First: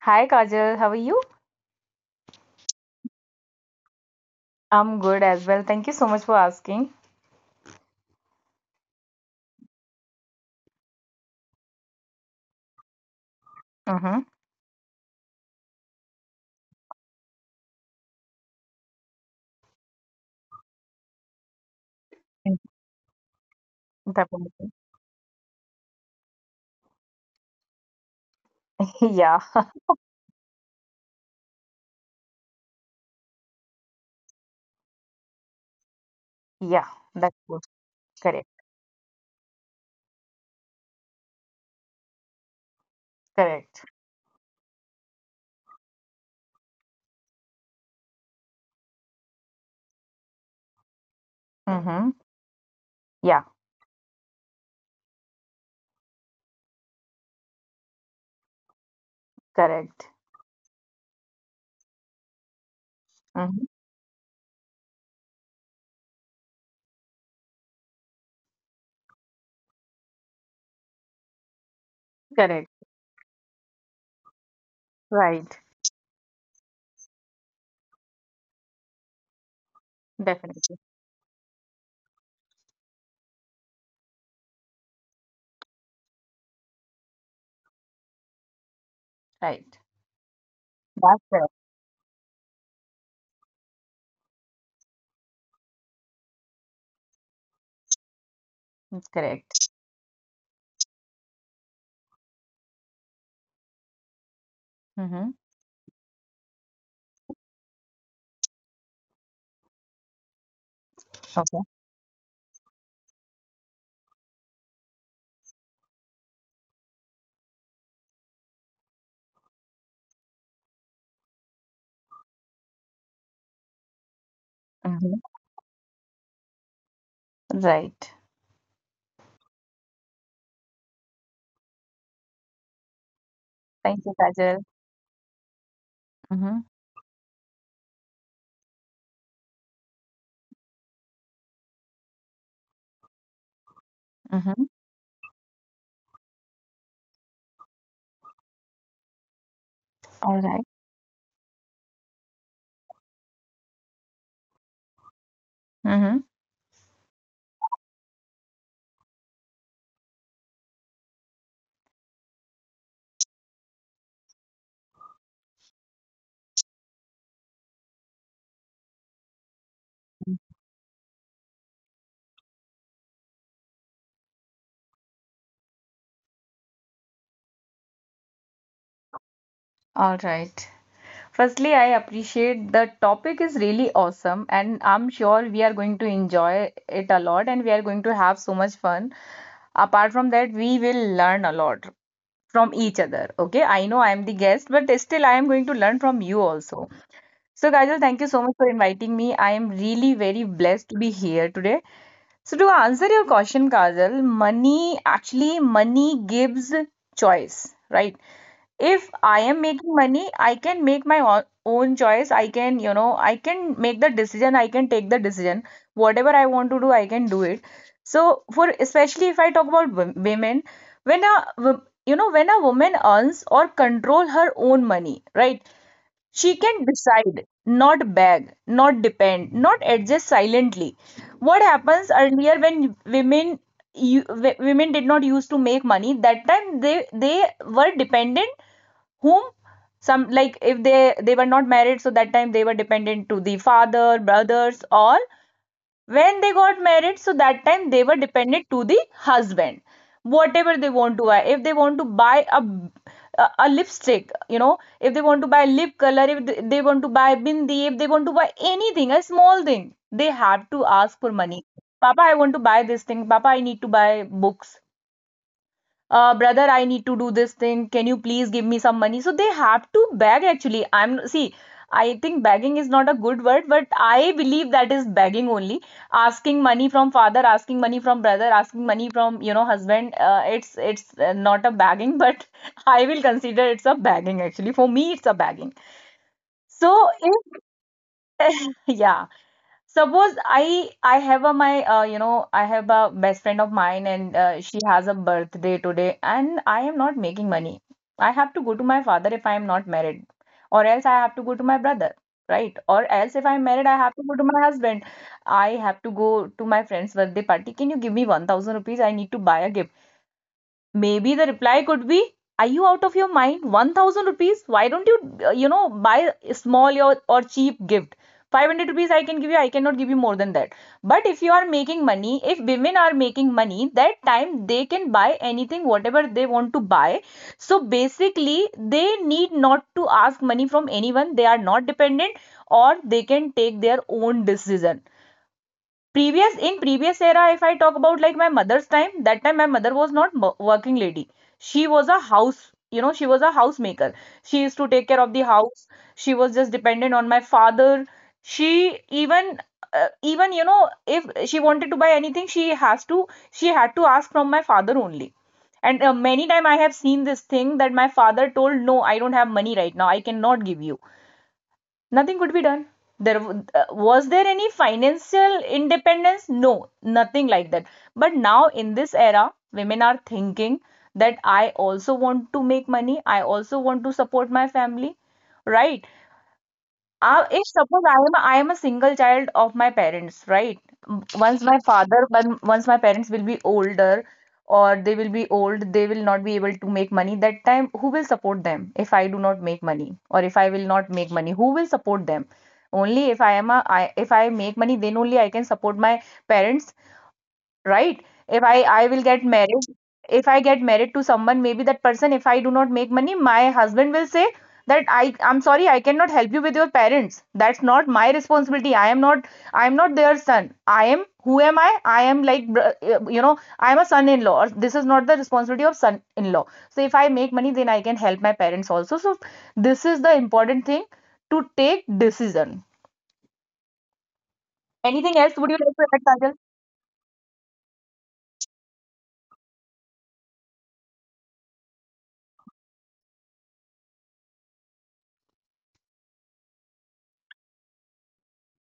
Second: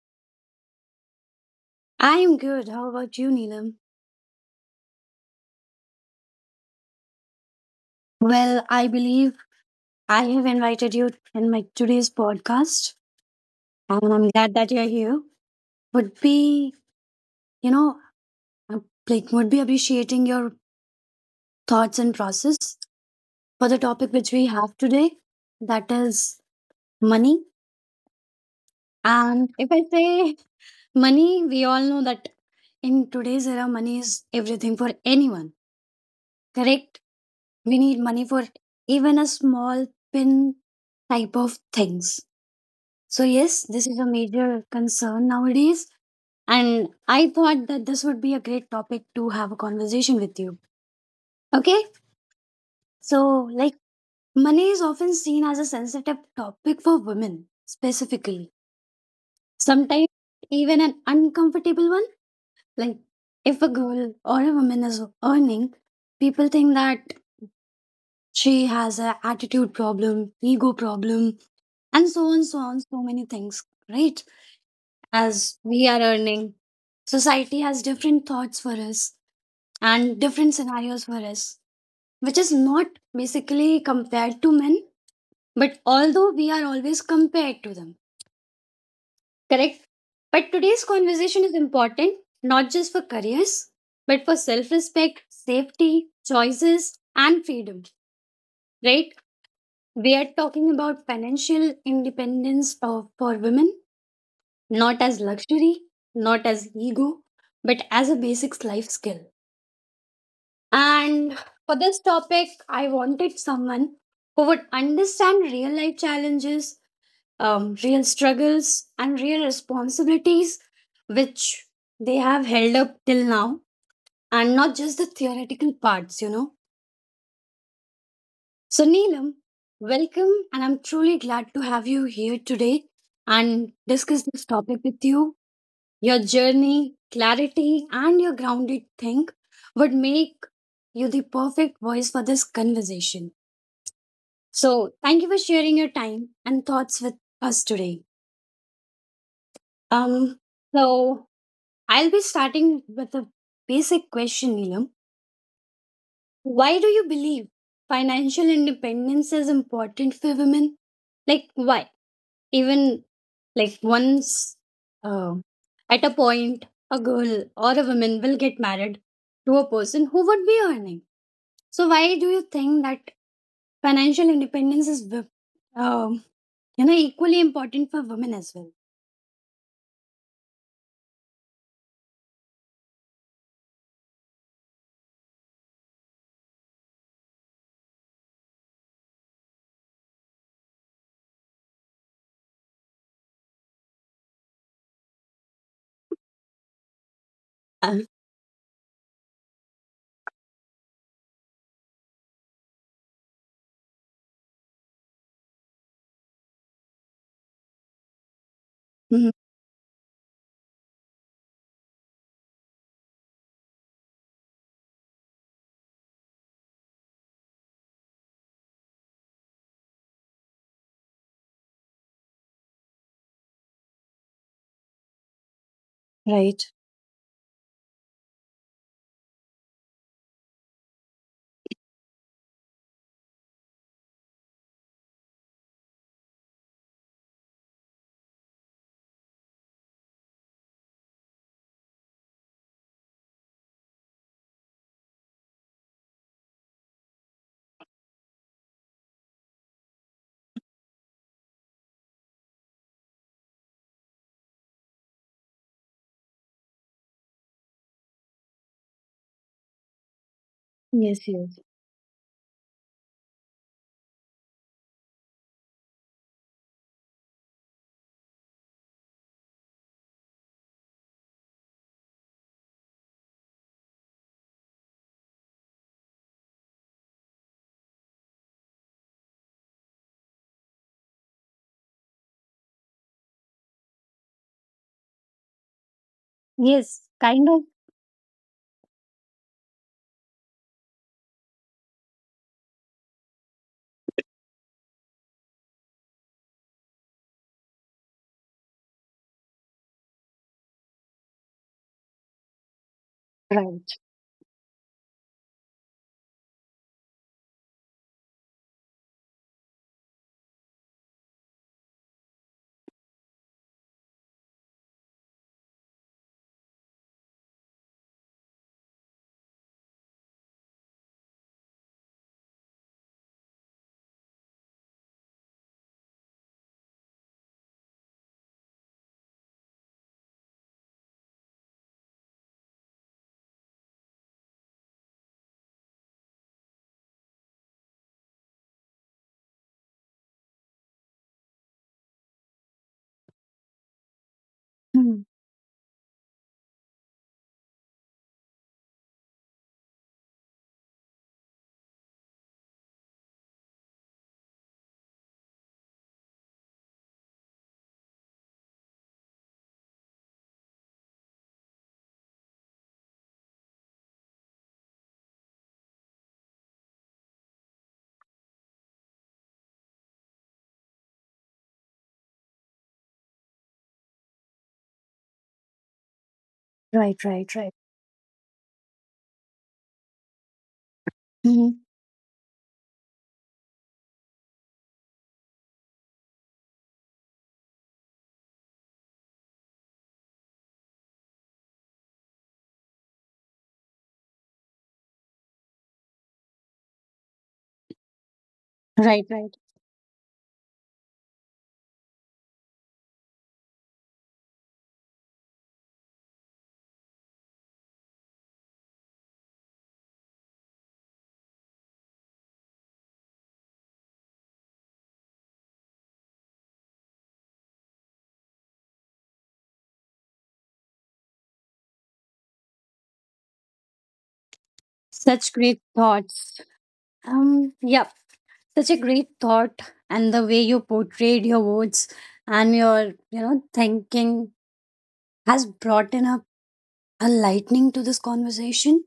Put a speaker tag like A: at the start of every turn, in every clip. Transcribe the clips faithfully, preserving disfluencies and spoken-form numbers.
A: Hi Kajal, how are you?
B: I am good. How about you, Neelam?
A: I'm good as well. Thank you so much for asking.
B: Well, I believe I have invited you in my today's podcast, and
A: Mm-hmm.
B: I'm glad that you're here. Would be, you know, uh, like would be appreciating your thoughts and process for the topic which we
A: Definitely.
B: have today, that is money.
A: Yeah,
B: And if I say money, we all know that in today's era, money is everything for anyone.
A: yeah,
B: Correct?
A: that's good.
B: We need money for
A: Correct,
B: even a small pin type of things. So, yes,
A: correct.
B: this is a major concern nowadays. And I thought that this would be a great topic to have a conversation with you. Okay.
A: Mm-hmm.
B: So,
A: Yeah,
B: like, money is often seen as a sensitive topic for women specifically.
A: correct.
B: Sometimes, even an uncomfortable one. Like, if
A: Mm-hmm.
B: a girl or a woman is earning, people think that she has an attitude problem, ego problem, and so on, so
A: Correct.
B: on, so many things, right? As
A: Right.
B: we are earning, society has different thoughts for us and different
A: Definitely.
B: scenarios for us, which is not basically compared to men, but although we are always compared to them,
A: Right.
B: correct? But today's
A: That's
B: conversation
A: correct.
B: is important not just for careers, but for self respect, safety, choices, and freedom,
A: That's
B: right?
A: correct.
B: We are talking about financial independence of, for women, not as
A: Mm-hmm.
B: luxury, not as ego, but as a basic life skill. And
A: Okay.
B: for this topic, I wanted someone who would understand real life challenges, um, real struggles, and real responsibilities which they have held up till now, and not just the
A: Mm-hmm.
B: theoretical parts, you know.
A: Right.
B: So, Neelam, welcome, and I'm truly glad to have you here today and
A: Thank you,
B: discuss this
A: Kajal.
B: topic with you. Your
A: Mm-hmm.
B: journey, clarity, and your grounded think would make you the perfect voice for this conversation.
A: Mm-hmm.
B: So, thank you for sharing your time and thoughts with us today.
A: All
B: Um,
A: right.
B: so I'll be starting with a basic question, Neelam.
A: Mm-hmm.
B: Why do you believe financial independence is important for women? Like, why? Even like once uh, at a point, a girl or a woman will get married to a person who would be earning. So, why do you think that financial independence is, wo- um, you know, equally important for women as well?
A: All right. Firstly, I appreciate the topic is really awesome, and I'm sure we are going to enjoy it a lot and we are going to have so much fun. Apart from that, we will learn a lot from each other. Okay, I know I am the guest, but still, I am going to learn from you also. So, Kajal, thank you so much for inviting me. I am really very blessed to be here today. So, to answer your question, Kajal, money, actually money gives choice, right? If
B: Mhm.
A: I am making money, I can make my o- own choice. I can, you know, I can make the decision. I can take the decision. Whatever I want to do, I can do it. So, for especially if I talk about wo- women, when a wo- you know, when a woman earns or control her own money, right? She
B: Right.
A: can decide, not beg, not depend, not adjust silently. What happens earlier, when women you, women did not used to make money, that time they they were dependent, whom, some, like if they, they were not married, so that time they were dependent to the father, brothers, or when they got married, so that time they were dependent to the husband. Whatever they want to buy, if they want to buy a a, a lipstick, you know, if they want to buy lip color, if they, they want to buy bindi, if they want to buy anything, a small thing, they have to ask
B: Yes,
A: for money.
B: yes.
A: Papa, I want to buy this thing. Papa, I need to buy books. Uh, brother, I need to do this thing. Can you please give me some money? So they have to beg, actually. I'm, see, I think begging is not a good word, but I believe that is begging only. Asking money from father, asking money from brother, asking money from, you know, husband. Uh, it's it's uh, not a begging, but I will consider it's a begging, actually. For me, it's a begging. So
B: Yes, kind of.
A: if yeah. Suppose I I have a my uh, you know, I have a best friend of mine and uh, she has a birthday today and I am not making money. I have to go to my father if I am not married, or else I have to go to my brother, right? Or else if I'm married,
B: Right.
A: I have to go to my husband. I have to go to my friend's birthday party. Can you give me one thousand rupees? I need to buy a gift. Maybe the reply could be, "Are you out of your mind? one thousand rupees? Why don't you, uh, you know, buy a small or, or cheap gift? five hundred rupees I can give you, I cannot give you more than that." But if you are making money, if women are making money, that time they can buy anything, whatever they want to buy. So basically, they need not to ask money from anyone. They are not dependent, or they can take their own decision. Previous, in previous era, if I talk about like my mother's time, that time my mother was not working lady. She was a house, you know, she was a housemaker. She used to take
B: Mhm.
A: care of the house. She was just dependent on my father. She, even, uh, even, you know, if she wanted to buy anything, she has to, she had to ask from my father only. And uh, many time I have seen this thing, that my father told, "No, I don't have money right now. I cannot give you." Nothing could be done there. Uh, was there any financial independence? No, nothing like that. But now in this era, women are thinking that I also want to make money, I also want to support my family, right?
B: Right,
A: Uh,
B: right,
A: if
B: right.
A: suppose I am I am a single child of my parents, right? M- Once my
B: Mhm.
A: father, when- once my parents will be older, or they will be old, they will not be able to make money. That time, who will support them if I do not make money or if I will not make money? Who will support them? Only if I am a I, if I make money, then only I can support my parents, right? If i i
B: Right,
A: will get
B: right.
A: married, if I get married to someone, maybe that person, if I do not make money, my husband will say that i i'm sorry, I cannot help you with your parents. That's not my responsibility. I am not i am not their son. I am, who am I? I am like br- uh, you know, I am a son in law, or this is not the responsibility of son in law. So if I make money, then I can help my parents also. So this is the important thing, to take decision. Anything
B: Such
A: else would
B: great
A: you like to add,
B: thoughts.
A: Kajal?
B: Um, yeah, such a great thought, and the way you portrayed your words and your, you know, thinking has brought in a, a lightning to this conversation.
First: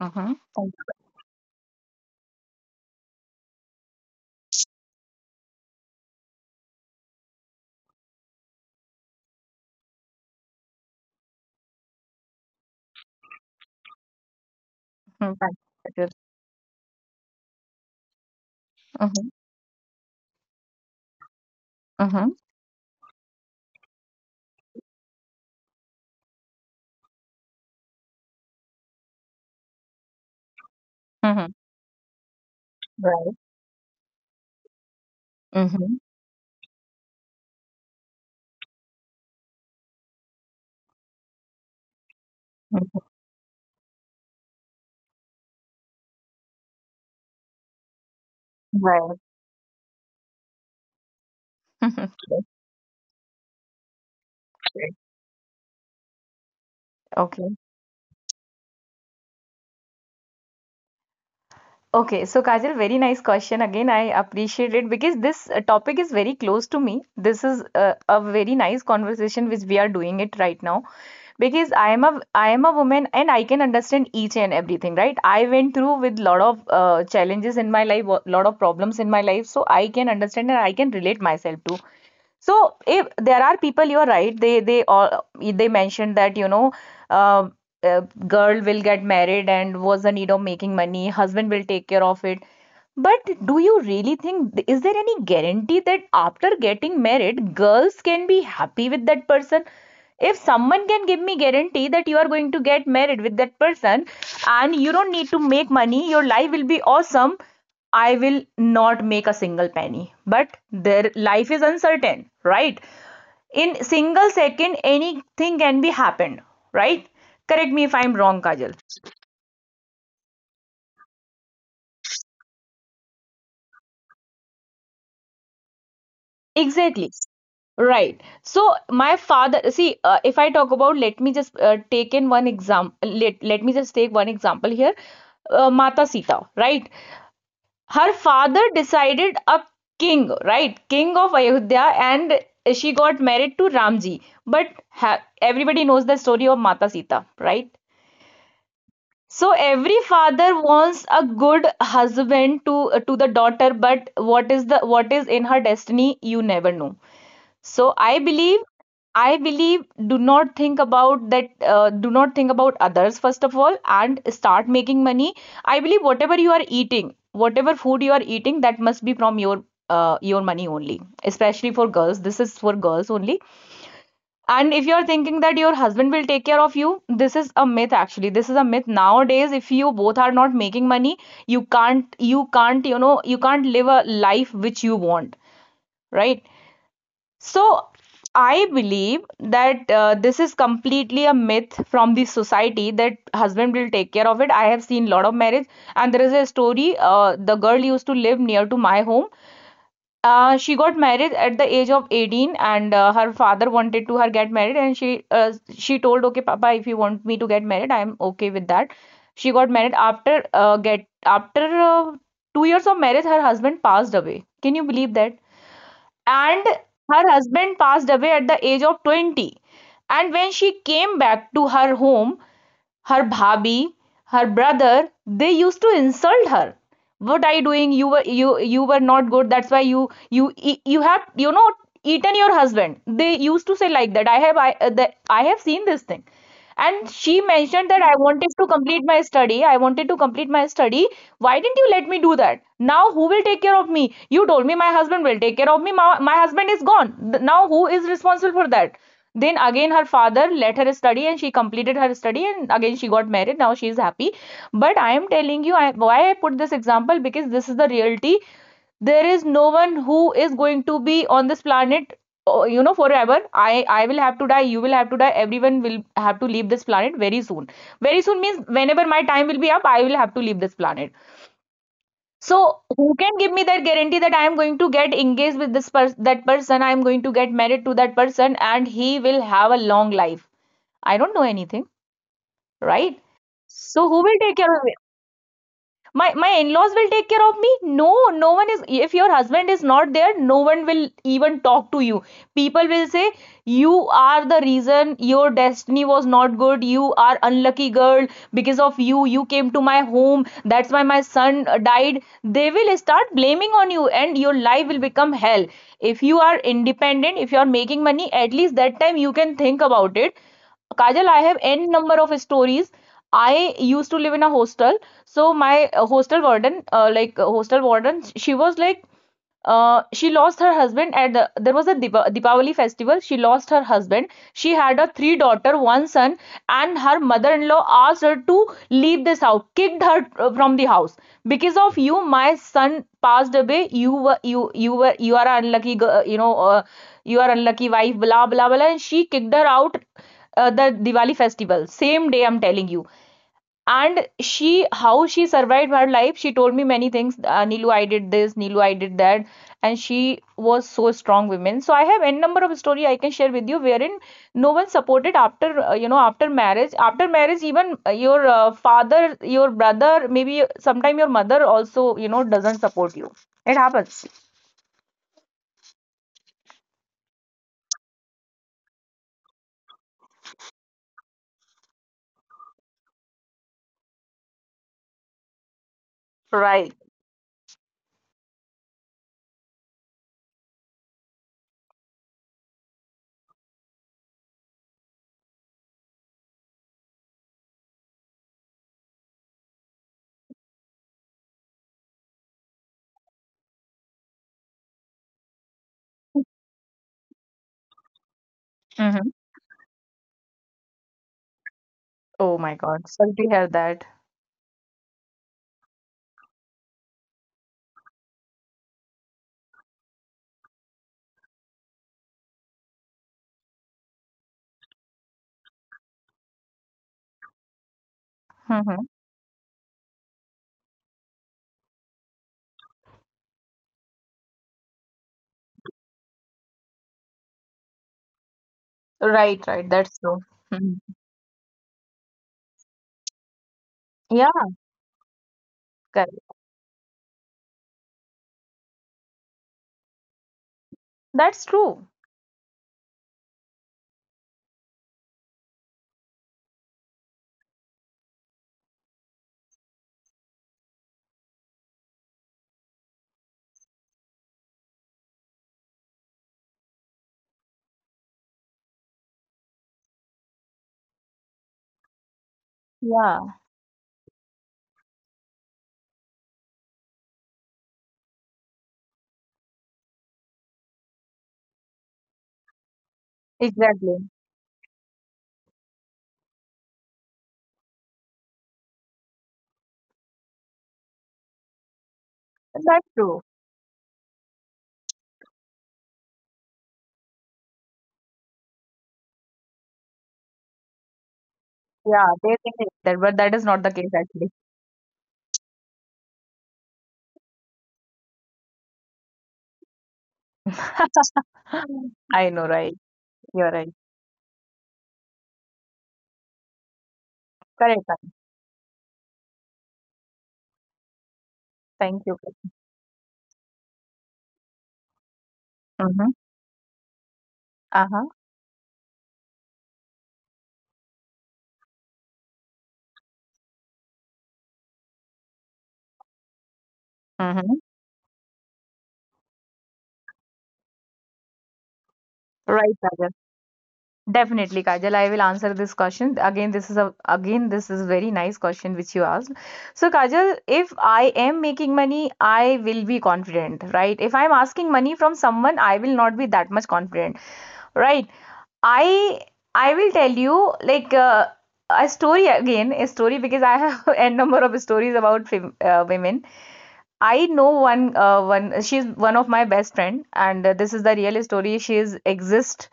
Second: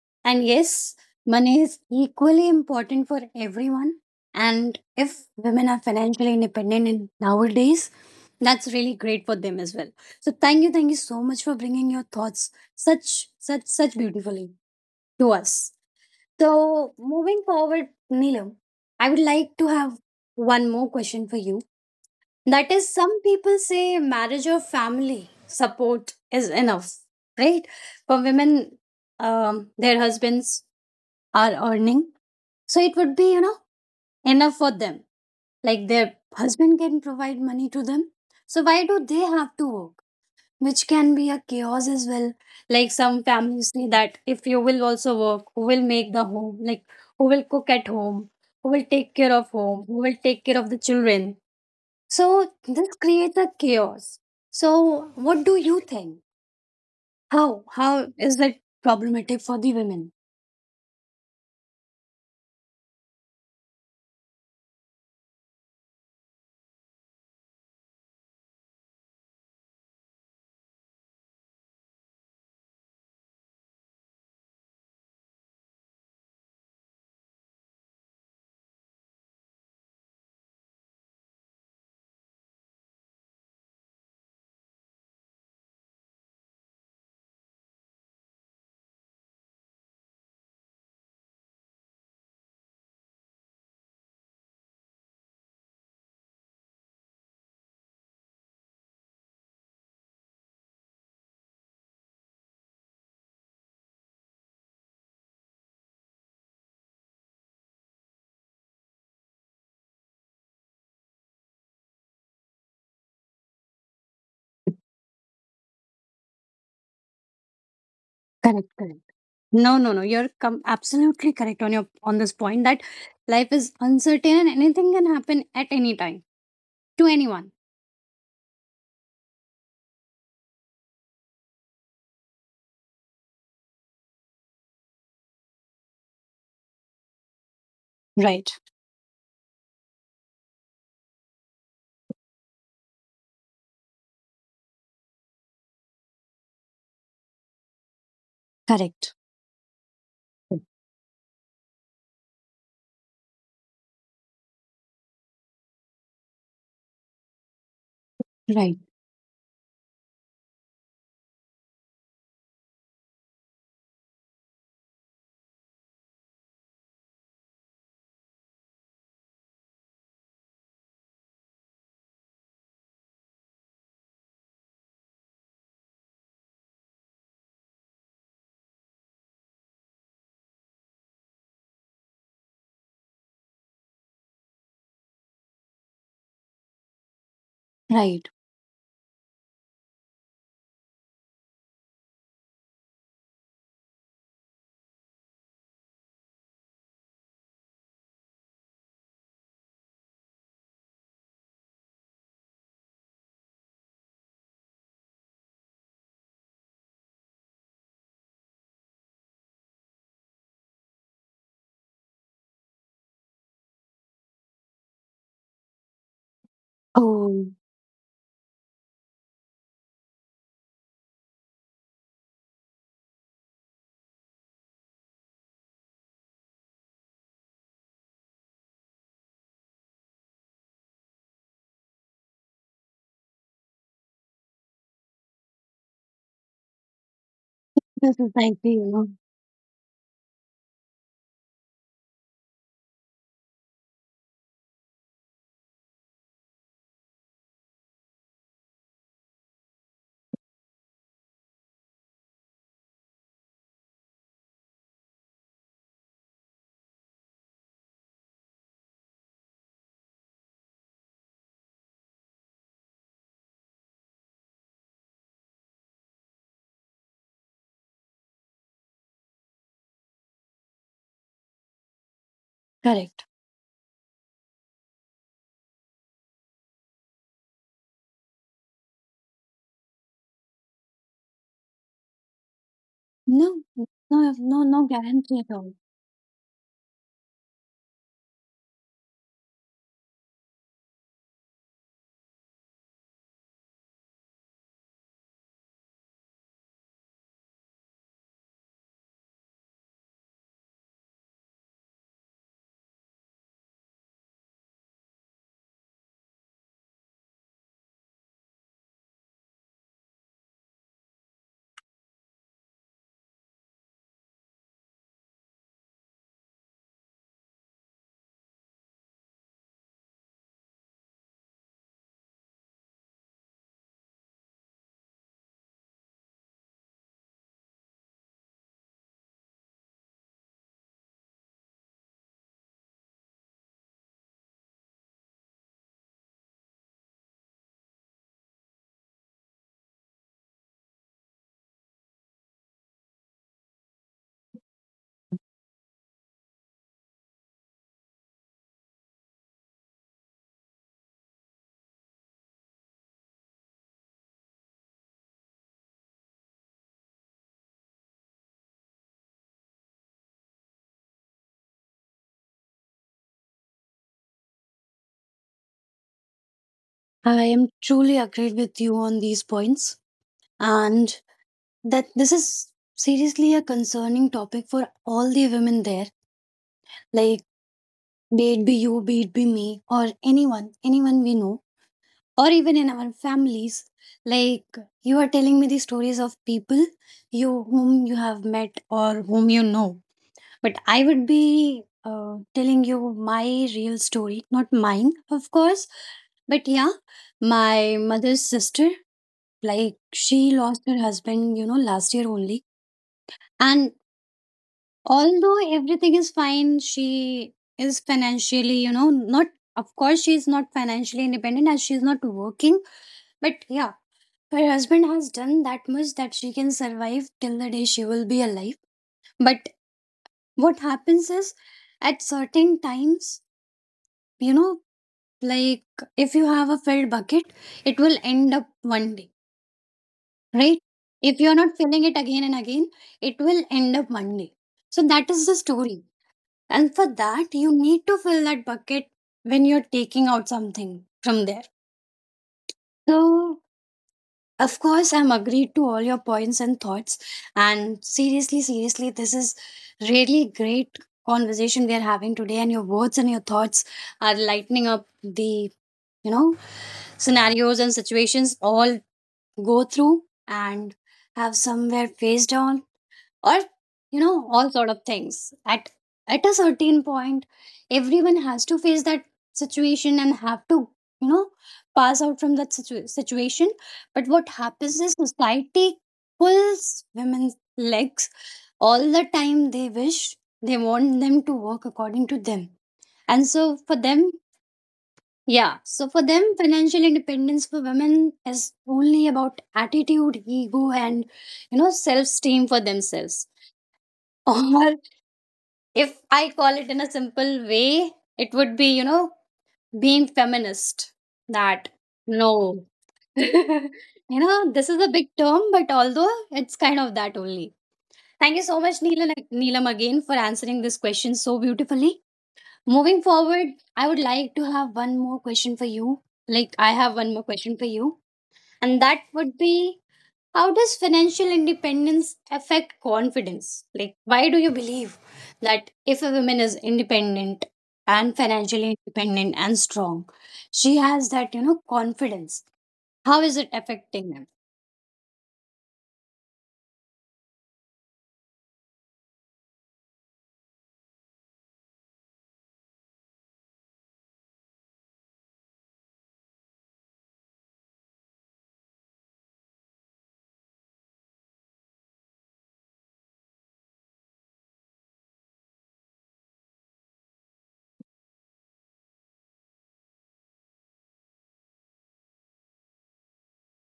A: Mm-hmm. Thank
B: And yes,
A: you.
B: money is equally important for everyone. And if women are financially independent in nowadays, that's really great for them as well. So thank you, thank you so much for bringing your thoughts such such such beautifully to
A: Mm, thank
B: us.
A: you, Kajal.
B: So moving forward, Neelam, I would
A: Mhm,
B: like to have one more question for you.
A: mhm.
B: That is, some people say marriage or family support is enough, right? For women, um, their husbands are
A: Mhm.
B: earning, so it would be, you know,
A: Right.
B: enough for them. Like their
A: Mhm.
B: husband can provide money to them, so why do they have to work, which can be a chaos as well. Like some
A: Mhm.
B: families say that if you will also work, who will make the home? Like who will cook at home? Who will take care of
A: Right.
B: home? Who will take care of the children? So this
A: Okay.
B: creates a chaos. So what do you think? How
A: Okay.
B: how is that problematic for the women?
A: Okay. So, Kajal, very nice question. Again, I appreciate it because this uh, topic is very close to me. This is uh, a very nice conversation which we are doing it right now, because I am a I am a woman and I can understand each and everything, right? I went through with lot of uh, challenges in my life, a lot of problems in my life, so I can understand and I can relate myself to. So if there are people, you're right. They they all they mentioned that, you know, uh, uh, girl will get married and was the need of making money. Husband will take care of it. But do you really think, is there any guarantee that after getting married girls can be happy with that person? If someone can give me guarantee that you are going to get married with that person and you don't need to make money, your life will be awesome, I will not make a single penny. But their life is uncertain, right? In single second anything can be happened, right? Correct me if I'm
B: Correct,
A: wrong,
B: correct.
A: Kajal.
B: No, no, no. You're com- absolutely correct on your on this point that life is uncertain and anything can happen at any time to anyone.
A: Exactly. Right. So my father, see, uh, if I talk about, let me just uh, take in one example. Let, let me just take one example here. Uh, Mata Sita, right?
B: Right.
A: Her father decided a king, right? King of Ayodhya, and she got married to Ramji. But ha, everybody knows the story of Mata Sita, right?
B: Correct.
A: So every father wants a good husband to to the daughter, but what is the, what is in her destiny, you never know. So I
B: Right.
A: believe, I believe, do not think about that, uh, do not think about others first of all and start making money. I believe, whatever you are eating, whatever food you are eating, that must be from your uh, your money only. Especially for girls, this is for girls only. And if you are thinking that your husband will take care of you, this is a myth, actually. This is a myth nowadays. If you both are not making money, you can't you can't you know, you can't live a life which you want, right?
B: Right.
A: So I believe that uh, this is completely a myth from the society, that husband will take care of it. I have seen a lot of marriage, and there is a story. Uh, the girl used to live near to my home. Uh, she got married at the age of eighteen, and uh, her father wanted to her get married, and she uh, she told, "Okay, Papa, if you want me to get married, I am okay with that." She got married, after uh, get after uh, two years of marriage, her husband passed away. Can you believe that? And
B: Oh,
A: her husband passed away at the age of twenty. And when she came back to her home, her bhabhi, her brother, they used to insult her. "What are you doing? You were you you were not good. That's why you you e- you have, you know, eaten your husband." They used to say like that. I have, I uh, the, I have seen this thing. And she
B: this is
A: mentioned that,
B: like
A: "I
B: the, you
A: wanted
B: know.
A: to complete my study. I wanted to complete my study. Why didn't you let me do that? Now who will take care of me? You told me my husband will take care of me. My, my husband is gone. Now who is responsible for that?" Then again, her father let her study and she completed her study and again she got married. Now she is happy. But I am telling you I, why I put this example, because this is the reality. There is no one who is going to be on this planet, uh, you know, forever. I, I will have to die. You will have to die. Everyone will have to leave this planet very soon. Very soon means whenever my time will be up, I will have to leave this planet.
B: Correct.
A: So who can give me that guarantee that I am going to get engaged with this person, that person, I am going to get married to that person, and he will have a long life? I don't know anything,
B: No,
A: right?
B: no,
A: So
B: no,
A: who
B: no
A: will take care of
B: guarantee at all.
A: my my in-laws will take care of me. No, no one is. If your husband is not there, no one will even talk to you. People will say you are the reason, your destiny was not good, you are unlucky girl. Because of you, you came to my home, that's why my son uh, died. They will start blaming on you and your life will become hell. If you are independent, if you are making money, at least that time you can think about it. Kajal, I have N number of stories. I used to live in a hostel, so my uh, hostel warden, uh, like uh, hostel warden, she was like uh, she lost her husband at the, there was a Deepa, Deepavali festival. She lost her husband. She had a three daughter, one son, and her mother-in-law asked her to leave this house, kicked her uh, from the house. Because of you, my son passed away. You were you you were you are unlucky. You know, uh, you are unlucky wife. Blah blah blah. And she kicked her out uh, the Diwali festival. Same day, I'm telling you. And she, how she survived her life, she told me many things. Uh, nilu, I did this, Nilu, I did that. And she was so strong women. So I have N number of story I can share with you wherein no one supported after uh, you know after marriage after marriage. Even uh, your uh, father, your brother, maybe sometime your mother also, you know, doesn't support you. It happens.
B: I am truly agreed with you on these points, and that this is seriously a concerning topic for all the women there. Like,
A: Right.
B: be it be you, be it be me, or anyone, anyone we know, or even in our families. Like, you are telling me the stories of people you whom you have met or whom you know. But I would be uh, telling you my real story, not mine, of course. But yeah, my mother's sister, like
A: Mm-hmm.
B: she lost her husband, you know, last year only.
A: Oh my god,
B: And
A: sorry to hear that.
B: although everything is fine, she is financially, you know, not, of course, she is not financially independent as she is not working. But yeah, her husband has done that much that she can survive till the day she will be alive. But
A: Mm-hmm.
B: what happens is at certain times, you know, like if you have a filled bucket, it will end up one day,
A: Right,
B: right?
A: right. That's
B: If
A: true.
B: you're not
A: Hmm.
B: filling it again and again, it will end up one day. So that is the
A: Yeah.
B: story. And for that,
A: Correct.
B: you need to fill that bucket when you're taking out something from there.
A: That's true.
B: So, of course, I'm agreed to all your points and thoughts. And seriously, seriously, this is really great conversation we are having today. And your words and your thoughts are lightening up the, you know, scenarios and situations all go through and have somewhere face down or, you know,
A: Yeah.
B: all sort of things at at a certain point everyone has to face that situation and have to, you know, pass out from that situ- situation. But what happens is
A: Exactly.
B: society pulls women's legs all the time they wish. They want them to work according to them, and so for
A: That's
B: them,
A: true.
B: yeah. So for them, financial independence for women is only about attitude, ego, and, you know, self-esteem for
A: Yeah,
B: themselves.
A: they think it- that, but that is not
B: Or
A: the case actually.
B: if I call it in a simple way, it would be, you know, being feminist. That no.
A: I know,
B: you
A: right?
B: know,
A: You're
B: this
A: right.
B: is a big term, but although it's kind of that only. Thank you so much,
A: Correct, correct.
B: Neelam, Neelam again for answering this question so beautifully. Moving
A: Thank you.
B: forward, I would like to have one more question for you. Like I have one
A: Mm-hmm.
B: more question for you, and that
A: Uh-huh.
B: would be, how does financial independence affect confidence? Like why do you believe that if a woman is independent and
A: Mm-hmm.
B: financially independent and strong, she has that, you know, confidence? How is it
A: Right,
B: affecting
A: Sagar.
B: them?
A: Definitely, Kajal, I will answer this question. Again, this is a again, this is very nice question which you asked. So, Kajal, if I am making money, I will be confident, right? If I'm asking money from someone, I will not be that much confident, right? I I will tell you like, uh, a story again, a story, because I have a number of stories about fem- uh, women. I know one uh, one, she's one of my best friend, and uh, this is the real story, she is exist.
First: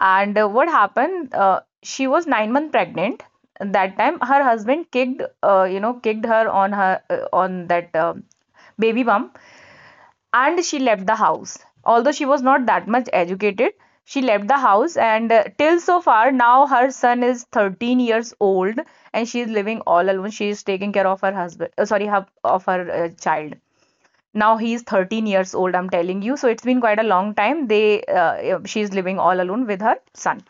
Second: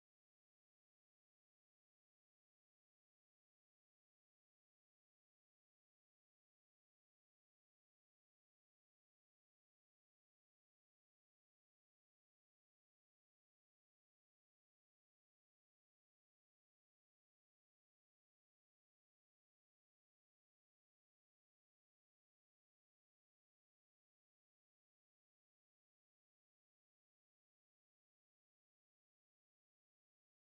A: And uh, what happened, uh, she was nine month pregnant. That time her husband kicked, uh, you know kicked her on her uh, on that uh, baby bump, and she left the house. Although she was not that much educated, she left the house. And uh, till so far, now her son is thirteen years old and she is living all alone. She is taking care of her husband uh, sorry her, of her uh, child. Now he is thirteen years old, I'm telling you. So it's been quite a long time they uh, she's living all alone with her son.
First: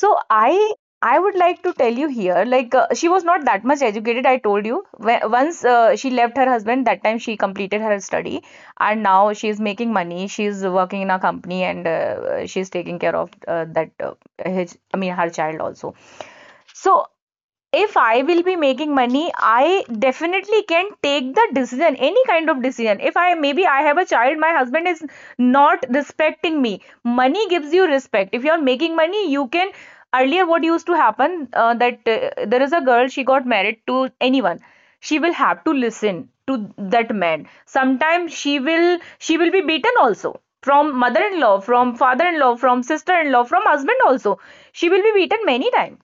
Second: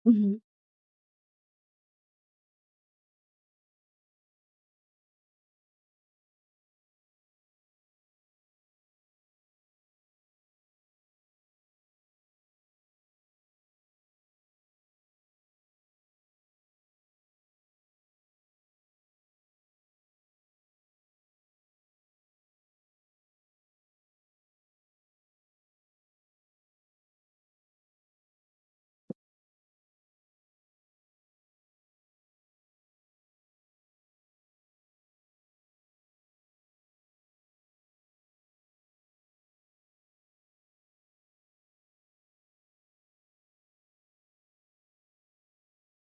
A: So i i would like to tell you here, like, uh, she was not that much educated, I told you. When, once uh, she left her husband, that time she completed her study. And now she is making money. She is working in a company, and uh, she is taking care of uh, that uh, his, I mean, her child also. So if I will be making money, I definitely can take the decision, any kind of decision. If I, maybe I have a child, my husband is not respecting me. Money gives you respect. If you are making money, you can. Earlier, what used to happen, uh, that uh, there is a girl, she got married to anyone. She will have to listen to that man. Sometimes she will she will be beaten also, from mother-in-law, from father-in-law, from sister-in-law, from husband also. She will be beaten many times.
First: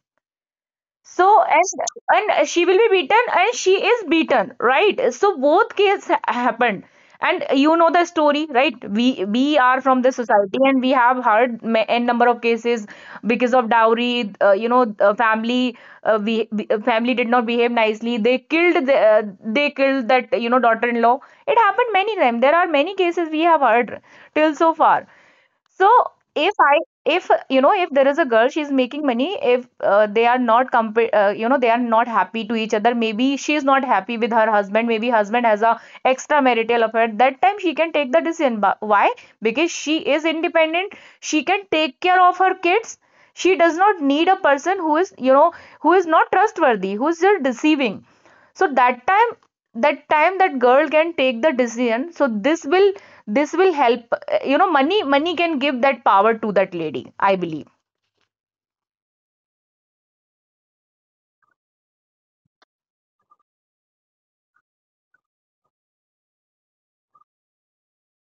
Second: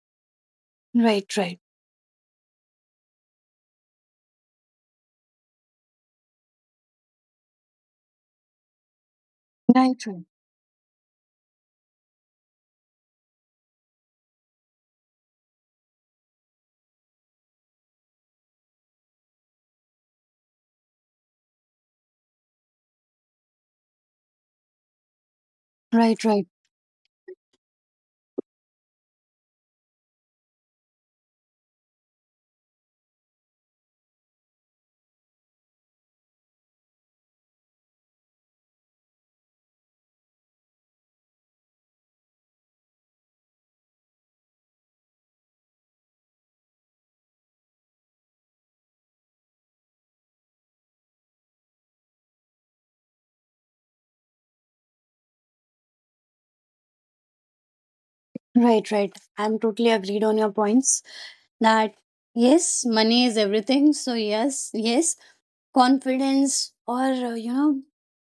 A: So and and she will be beaten and she is beaten, right? So both case ha- happened. And you know the story, right? We we are
B: Right,
A: from the
B: right,
A: society and we have heard ma- N number of cases because of dowry. Uh, you know, uh, family, uh, we, we- uh, family did not behave nicely. They killed the, uh, they killed that, you know, daughter-in-law. It happened many times. There are many cases we have heard till so far. So
B: right, right.
A: if I if you know, if there is a girl, she's making money, if uh, they are not compa- uh, you know, they are not happy to each other, maybe she's not happy with her husband, maybe husband has a extramarital affair, that time she can take the decision. But why? Because she is independent, she can take care of her kids. She does not need a person who is, you know, who is not trustworthy, who is just deceiving. So that time that time that girl can take the decision. So this will this will help. You know, money money can give that power to that lady, I believe.
B: Right, right. I'm totally agreed on your points that yes, money is everything. So, yes, yes, confidence or, uh, you know,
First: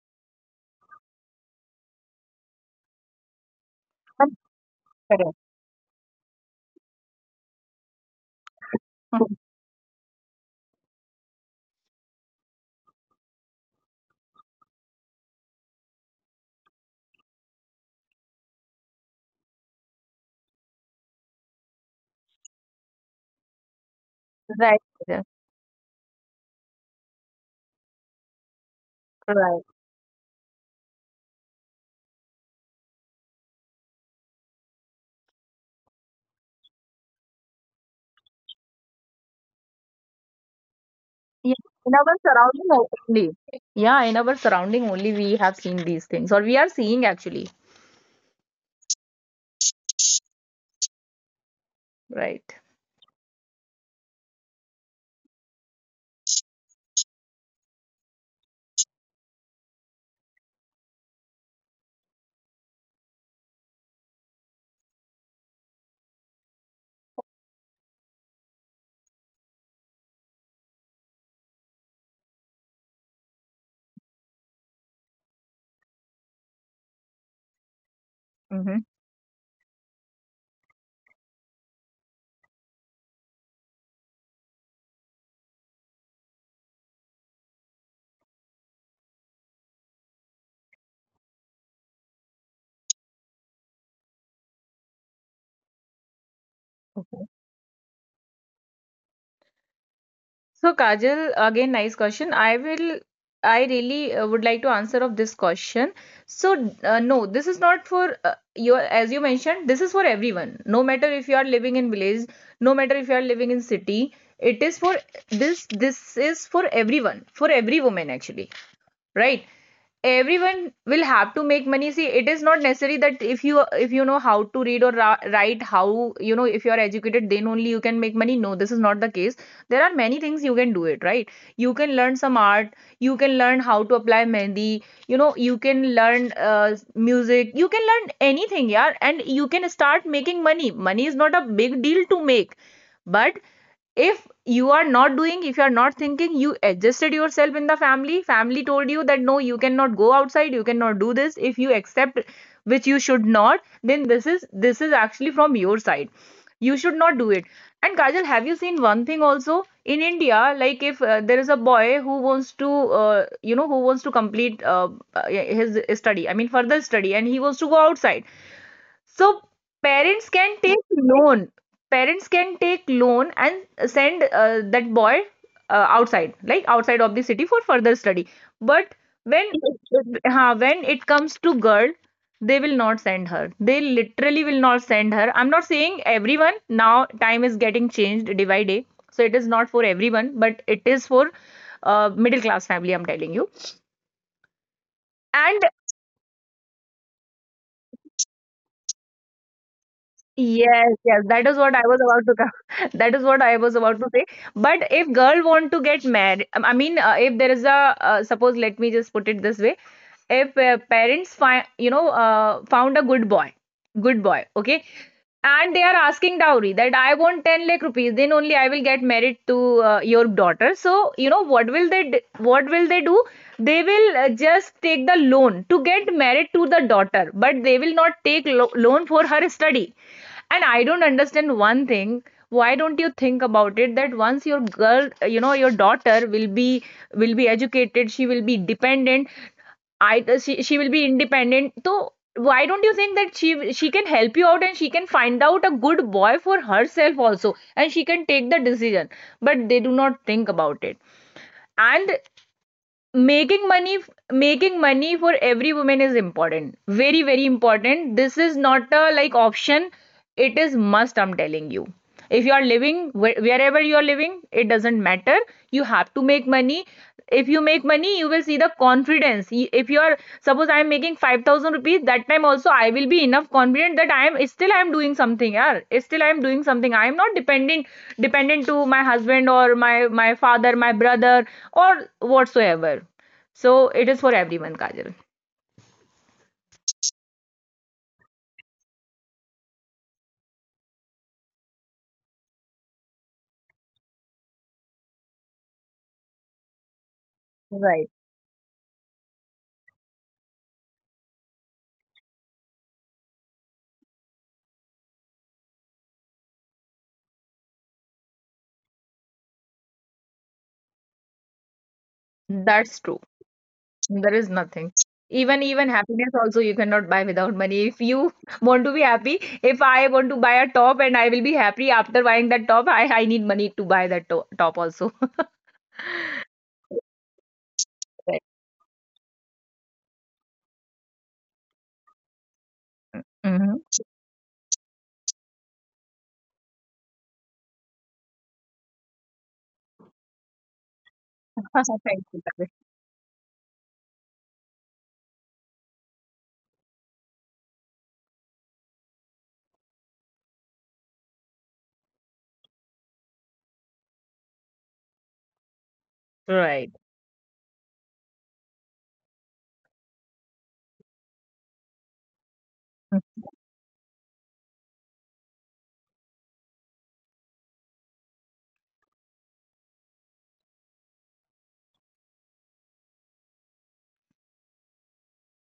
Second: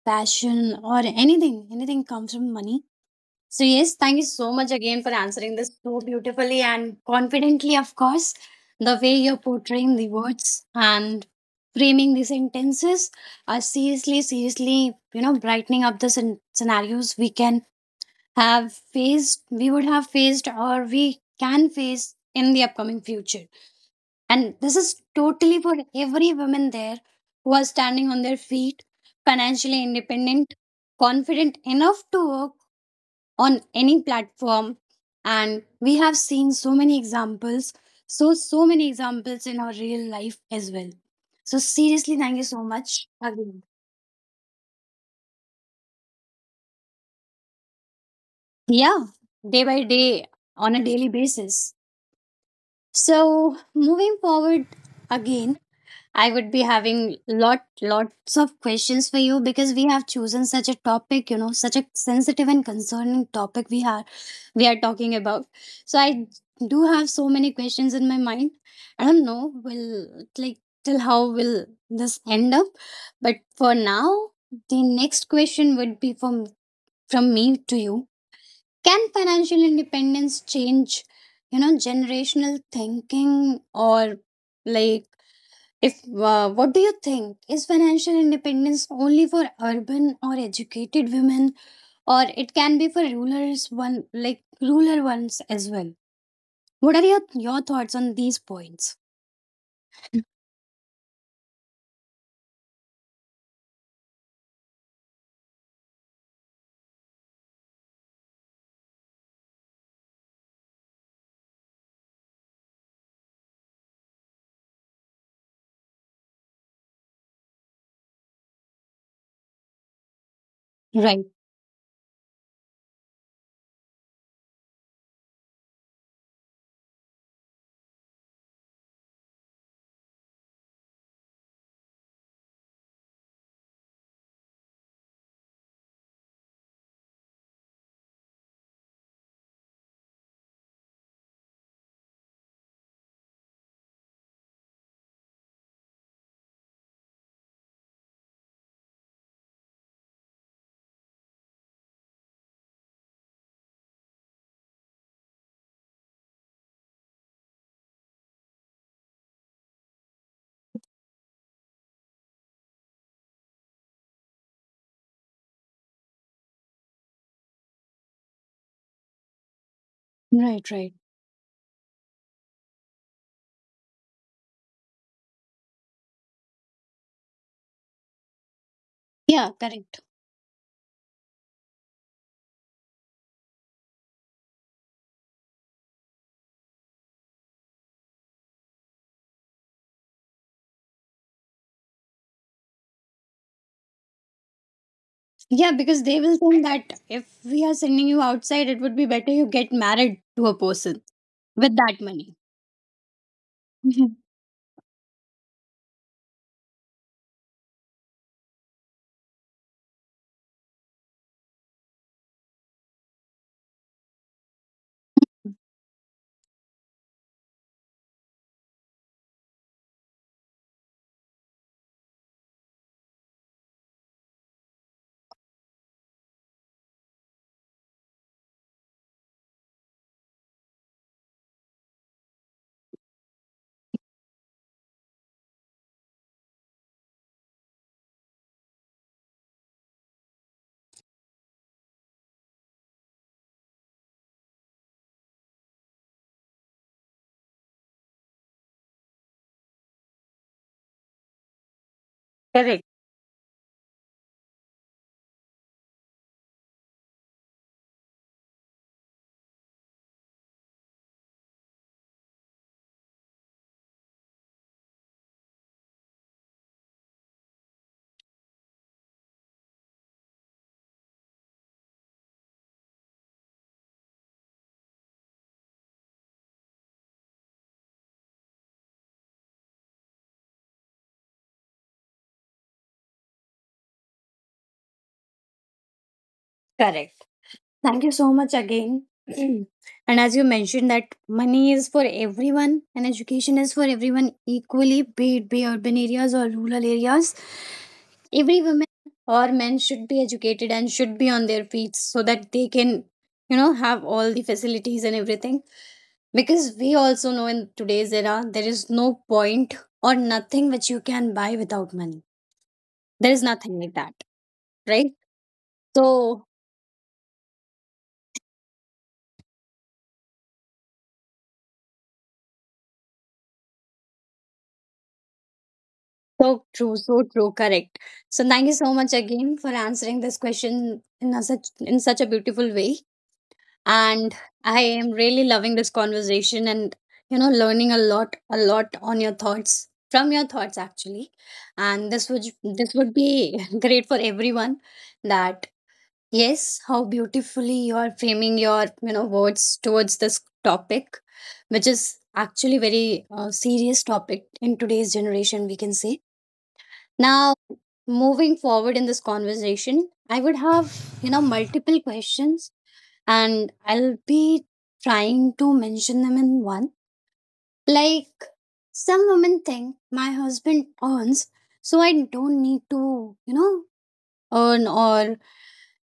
B: passion or anything, anything comes from money. So, yes, thank you so much again for
A: Correct.
B: answering this so beautifully and confidently, of course. The way you're
A: Mhm.
B: portraying the words and framing the sentences are seriously, seriously, you know, brightening up the scen- scenarios we can have faced, we would have faced, or we can face in the upcoming future. And this is
A: Right. Yeah.
B: totally for every woman there who are standing on their feet, financially
A: Right.
B: independent, confident enough to work on any platform. And we have seen so many examples, so so many examples in our real life as well. So
A: Yeah.
B: seriously thank you
A: In
B: so
A: our
B: much
A: surrounding
B: again.
A: only. Yeah, in our surrounding only we have seen these things, or we are seeing actually.
B: Yeah, day by day, on a daily basis.
A: Right.
B: So moving forward again, I would be having lot lots of questions for you because we have chosen such a topic, you know, such a sensitive and concerning topic we are we are talking about. So I do have so many questions in my mind. I don't know will like till how will this end up, but for now the next question would be from from me to you. Can
A: Mm-hmm.
B: financial independence change, you know, generational thinking? Or like if uh, what do you think? Is financial independence only for urban or educated women, or it can be for rulers one like ruler ones as well? What are your your thoughts on these points?
A: So Kajal, again, nice question. I will, I really uh, would like to answer of this question. So uh, no, this is not for uh, your, as you mentioned, this is for everyone. No matter if you are living in village, no matter if you are living in city, it is for this. This is for everyone, for every woman actually, right? Everyone
B: Right,
A: will have to make money. See, it is not necessary that if you if you know how to read or ra- write, how, you know, if you are educated, then only you can make money. No, this is not the case. There are many things you can do it, right? You can learn some art, you can learn how to apply mehndi, you know, you can learn uh, music, you can learn anything. Yeah. And you can start making money. Money is not a big deal to make. But if you are not doing, if you are not thinking, you adjusted yourself in the family, family told you that no, you cannot go outside, you cannot do this, if you accept, which you should not, then this is this is actually from your side. You should not do it. And Kajal, have you seen one thing also in India? Like if uh, there is a boy who wants to uh, you know who wants to complete, uh, uh, his study, I mean, further study, and he wants to go outside, so
B: right,
A: parents
B: right.
A: can take loan. Parents can take loan and send uh, that boy uh, outside, like outside of the city for further study. But
B: Yeah,
A: when,
B: correct.
A: uh, when it comes to girl, they will not send her. They literally will not send her. I'm not saying everyone now. Time is getting changed day by day, so it is not for everyone, but it is for uh, middle class family. I'm telling you.
B: Yeah,
A: And
B: because they will think that if we are sending you outside, it would be better you get married to a person
A: yes, yes,
B: with
A: that
B: that
A: is what I
B: money.
A: was about to come. That is what I
B: Mhm.
A: was about to say. But if girl want to get married, um, I mean, uh, if there is a uh, suppose, let me just put it this way: if uh, parents find, you know, uh, found a good boy, good boy, okay, and they are asking dowry that I want ten lakh rupees, then only I will get married to uh, your daughter. So, you know, what will they d- what will they do? They will uh, just take the loan to get married to the daughter, but they will not take lo- loan for her study. And I don't understand one thing. Why don't you think about it that once your girl, you know, your daughter will be, will be educated, she will be dependent, I she, she will be independent. So why don't you think that she she can help you out, and she can find out a good boy for herself also, and she can take the decision, but they do not think about it. And
B: Correct.
A: making money making money for every woman is important, very very important. This is not a like option, it is must, I'm telling you. If you are living where- wherever you are living, it doesn't matter. You have to make money. If you make money, you will see the confidence. Y- if you are, suppose I am making 5000 rupees, that time also I will be enough confident that I am still I am doing something, yeah, still I am doing something. I am not dependent dependent to my husband, or my my father, my brother, or whatsoever. So it is for everyone, Kajal.
B: Correct. Thank you so much again. And as you mentioned that money is for everyone and education is for everyone equally, be it be urban areas or rural areas. Every
A: Right.
B: woman or men should be educated and should be on their feet so that they can, you know, have all the facilities and everything. Because we also know in today's era there is no point or nothing which you can buy without money. There is
A: That's true.
B: nothing like that.
A: There is
B: Right?
A: nothing. Even even
B: So,
A: happiness also you cannot buy without money. If you want to be happy, if I want to buy a top and I will be happy after buying that top, I, I need money to buy that to top also.
B: so true, so true, correct. So thank you so
A: Right.
B: much again for answering this question in a such in such a beautiful way.
A: Mm-hmm.
B: And I am really loving this conversation and, you know, learning a lot, a lot on your thoughts, from your thoughts actually. And this would
A: Thank you,
B: this would
A: Kavya.
B: be great for everyone. That yes, how beautifully you are framing your, you know, words towards this topic, which is actually very uh, serious topic in today's generation we can say
A: Right.
B: now. Moving forward in this conversation, I would have, you know, multiple questions, and I'll be trying to mention them in one. Like, some women think my husband earns, so I don't need to, you know, earn or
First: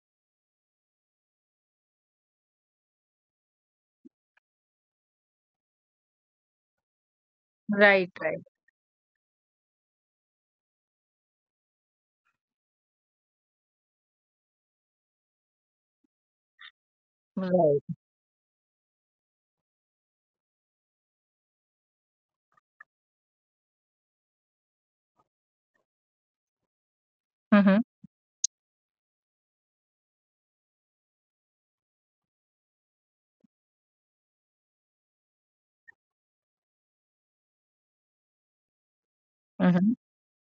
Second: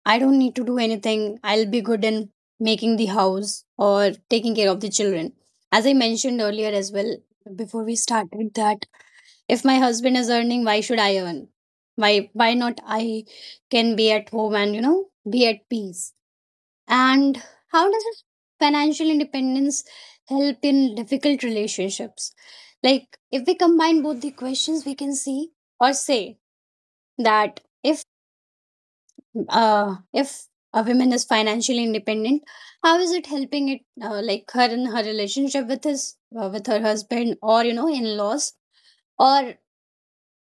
B: I don't need to do anything. I'll be good in making the house or taking care of the children. As I mentioned earlier as well, before we
A: Right, right,
B: started, that if my husband is earning, why should I earn? why why not I can be at home and, you know, be at peace? And
A: right.
B: how does this financial independence help in difficult relationships? Like, if we combine both the questions, we can see or say that
A: Mm-hmm.
B: if uh if a woman is financially independent, how is it helping it uh, like her in her relationship with his uh, with her husband or, you know, in laws, or
A: Mm-hmm.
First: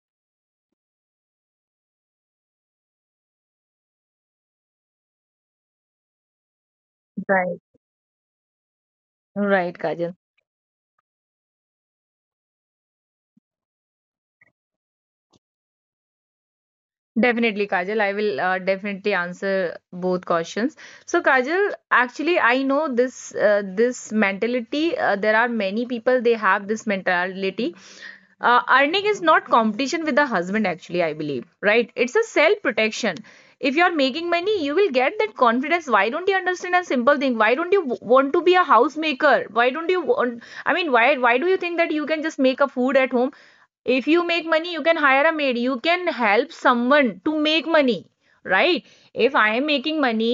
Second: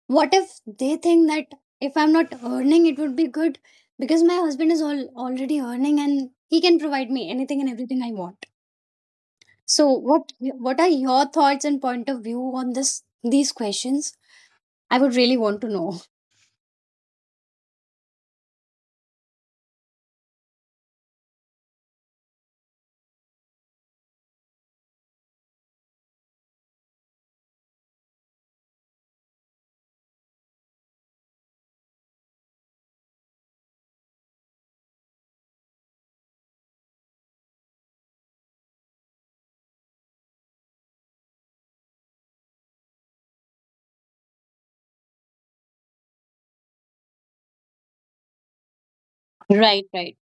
B: what if they think that if I'm not earning it would be good because my husband is all already earning and he can provide me anything
A: Right.
B: and everything I want?
A: Right,
B: So
A: Kajal.
B: what what are your thoughts and point of view on this these questions? I would really want to know.
A: Definitely, Kajal. I will uh, definitely answer both questions. So, Kajal, actually, I know this uh, this mentality. Uh, there are many people, they have this mentality. Uh, earning is not competition with the husband. Actually, I believe, right? It's a self protection. If you are making money, you will get that confidence. Why don't you understand a simple thing? Why don't you w- want to be a housemaker? Why don't you want? I mean, why why do you think that you can just make a food at home? If you make money, you can hire a maid, you can help someone to make money, right? if I am
B: Right,
A: making
B: right.
A: money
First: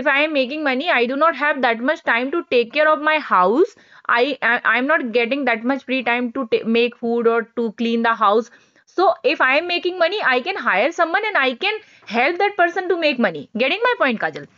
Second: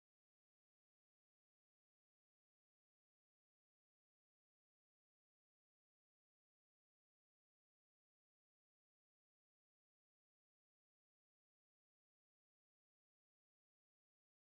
A: if I am making money, I do not have that much time to take care of my house. I I- am not getting that much free time to ta- make food or to clean the house. So if I am making money, I can hire someone, and I can help that person to make money. Getting my point, Kajal?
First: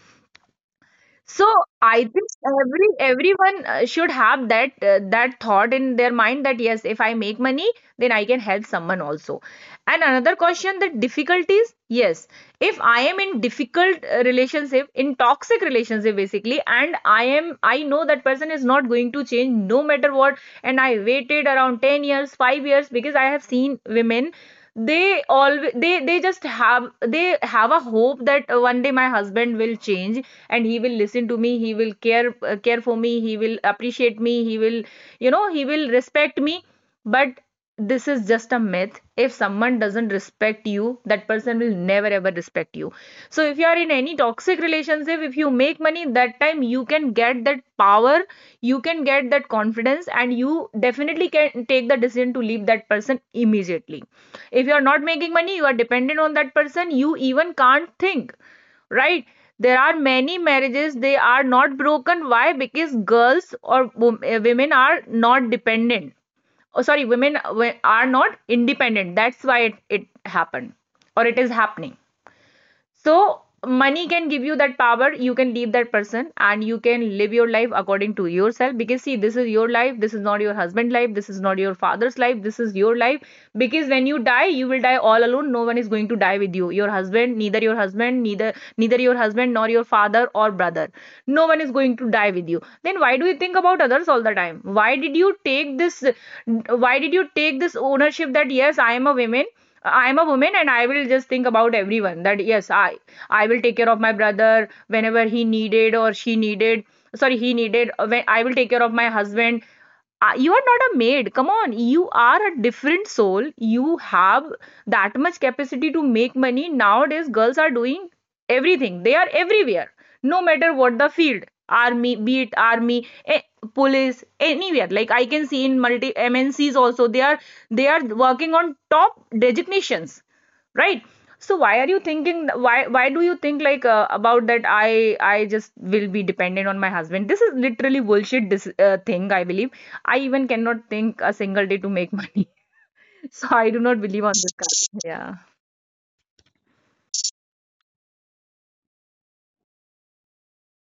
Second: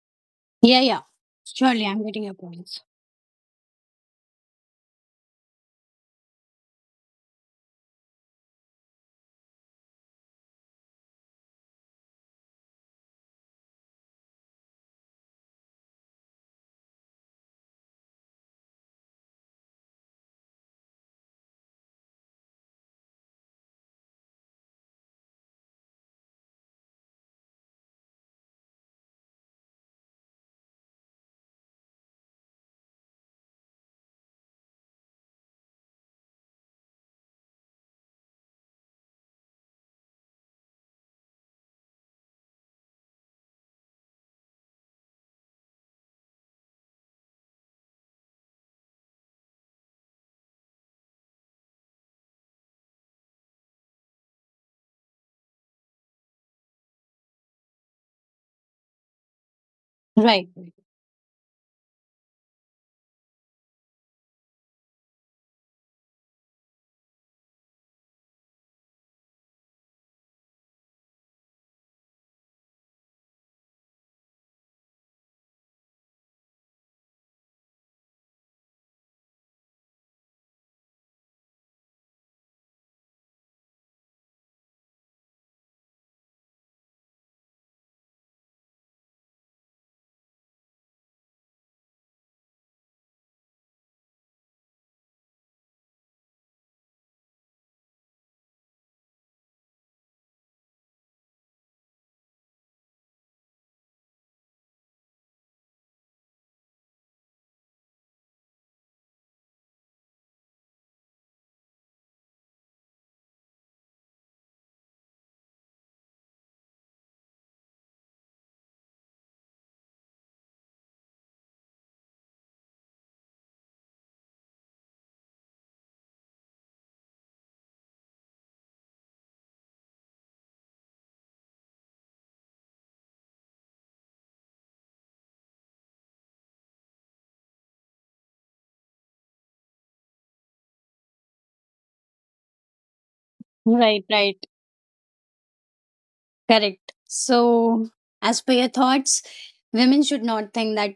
B: Yeah, yeah,
A: So,
B: surely I'm
A: I
B: getting
A: think
B: your points.
A: every everyone uh, should have that uh, that thought in their mind, that yes, if I make money, then I can help someone also. And another question, that difficulties, yes, if I am in difficult uh, relationship, in toxic relationship basically, and I am I know that person is not going to change no matter what, and I waited around ten years, five years, because I have seen women, they always they they just have they have a hope that uh, one day my husband will change, and he will listen to me, he will care uh, care for me, he will appreciate me, he will you know he will respect me. But this is just a myth. If someone doesn't respect you, that person will never ever respect you. So if you are in any toxic relationship, if you if you make money, that time you can get that power, you can get that confidence, and you definitely can take the decision to leave that person immediately. If you are not making money, you are dependent on that person, you even can't think, right? There are many
B: Right,
A: marriages they are not broken, why? Because girls or eh, women are not dependent, oh, sorry, women are not independent, that's why it, it happened, or it is happening. So, money can give you that power. You can leave that person and you can live your life according to yourself. Because, see, this is your life. This is not your husband's life. This is not your father's life. This is your life. Because when you die, you will die all alone. No one is going to die with you. Your husband, neither your husband, neither neither your husband nor your father or brother. No one is going to die with you. Then why do you think about others all the time? Why did you take this? Why did you take this ownership, that yes, I am a woman? I'm a woman, and I will just think about everyone, that yes, i i will take care of my brother whenever he needed or she needed, sorry, he needed, uh, when I will take care of my husband. Uh, you are not a maid, come on, you are a different soul, you have that much capacity to make money. Nowadays girls are doing everything, they are everywhere, no matter what the field. Army, be it army, eh, police, anywhere. Like I can see in multi MNCs also, they are they are working on top designations, right? So why are you thinking, why why do you think, like, uh, about that i i just will be dependent on my husband. This is literally bullshit, this uh, thing, I believe. I even cannot think a single day to make money. So I do not
B: right,
A: believe on
B: right.
A: this kind of- yeah.
B: Correct. So, as per your thoughts, women should not think that